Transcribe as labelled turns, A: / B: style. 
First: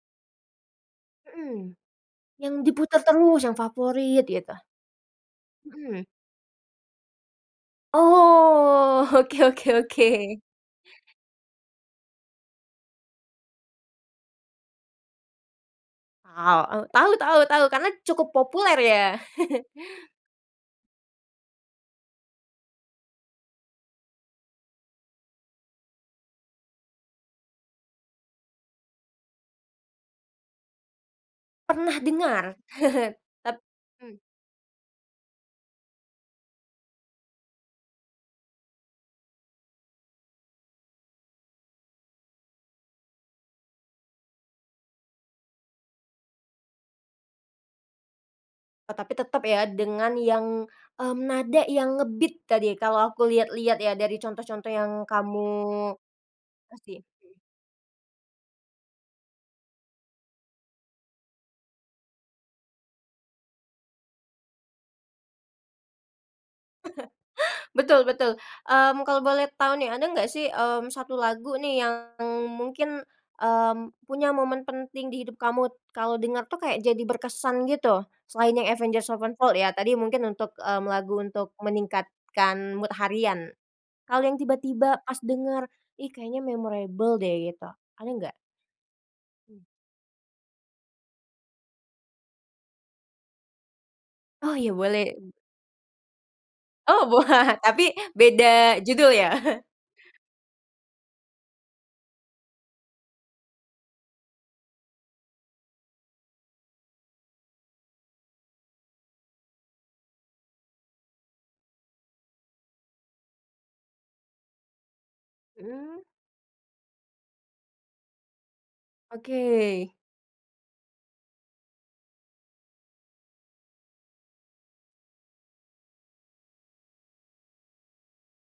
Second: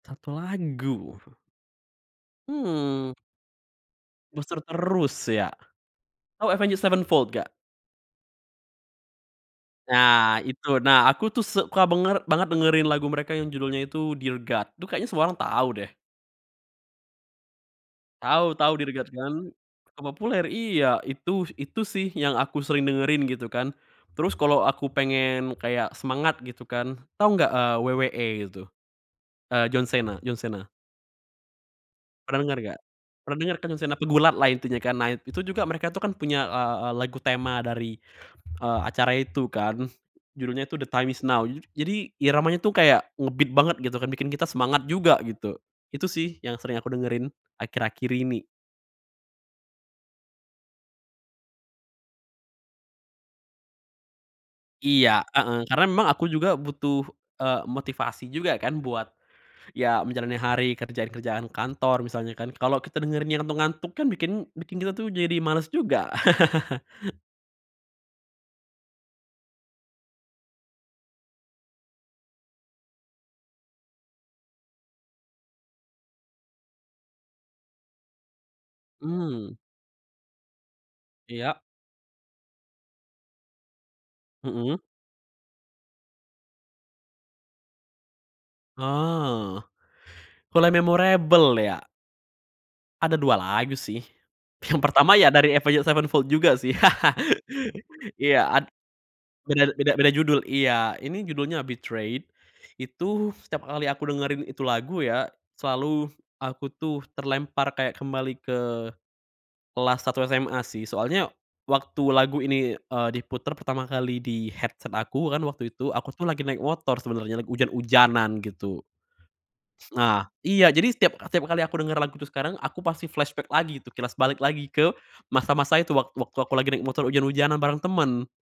A: 1 lagu.
B: Mhm. Yang diputar
A: Hmm.
B: terus, yang favorit, gitu?
A: Booster terus, ya?
B: Mhm.
A: Oh Avenged Sevenfold nggak?
B: Oh. Oke oke
A: Nah,
B: oke.
A: itu, nah, aku tuh suka banger banget dengerin lagu mereka yang judulnya itu Dear God, tuh kayaknya semua orang tau, deh.
B: Aw, tahu tahu, tahu karena cukup
A: Tahu,e tahu
B: populer,
A: Dear
B: ya.
A: God kan? Terpopuler? Iya, itu. Itu sih yang aku sering dengerin, gitu kan. Terus kalo aku pengen kayak semangat, gitu kan. Tau nggak, eee, WWE gitu? Eee, John Cena, John Cena.
B: Pernah
A: Pernah
B: dengar.
A: denger nggak? Pernah denger
B: Tap
A: kan John Cena,
B: Mmm.
A: pegulat lah, intinya kan. Nah, itu juga mereka tuh kan punya, eee, eee, lagu tema dari, eee, acara itu kan, judulnya tuh The Time is Now. Jadi iramanya tuh kayak nge-beat banget, gitu kan, bikin kita semangat juga, gitu. Itu sih, yang sering aku dengerin akhir-akhir ini.
B: Oh, tapi tetep ya, dengan yang, mmm, nada yang nge-beat tadi, kalo aku liat-liat ya, dari contoh-contoh yang
A: Iya,
B: kamu
A: heeh, karena memang aku juga
B: kasih,
A: butuh,
B: mhm.
A: eee, motivasi juga kan, buat ya menjalani hari, kerjaan-kerjaan kantor misalnya kan kalo kita dengerinnya ngantuk-ngantuk kan, bikin bikin tuh kita jadi males juga.
B: Betul, betul. Mmm, kalo boleh tau nih, ada nggak sih, mmm, 1 lagu nih, yang mungkin, mmm, punya momen penting di hidup kamu, kalo dengar tuh kayak jadi berkesan gitu, selain yang Avenged
A: Mmm.
B: Sevenfold ya, tadi. Mungkin untuk, mmm, lagu untuk
A: Iya.
B: meningkatkan mood harian. Kalo yang
A: Mhm.
B: tiba-tiba pas denger, "Ih, kayaknya memorable deh", gitu, ada nggak?
A: Oh,
B: Hmm.
A: kalo yang memorable, ya? Ada 2 lagu sih,
B: Oh, ya,
A: yang pertama
B: boleh.
A: ya dari Avenged Sevenfold juga, sih.
B: Oh, wah, tapi
A: Iya ad
B: beda judul, ya?
A: bener beda beda judul iya ini judulnya Betrayed, itu setiap kali aku dengerin itu lagu ya, selalu aku tuh terlempar kayak kembali ke kelas 1 SMA sih, soalnya waktu lagu ini, eee, diputar pertama kali, di headset aku, kan waktu itu
B: Mhm.
A: aku tuh lagi naik motor sebenernya, lagi ujan-ujanan, gitu.
B: Oke.
A: Nah, iya jadi setiap setiap kali aku denger lagu itu sekarang, aku pasti flashback lagi, itu kilas balik lagi ke masa-masa itu wak waktu aku lagi naik motor ujan-ujanan bareng temen.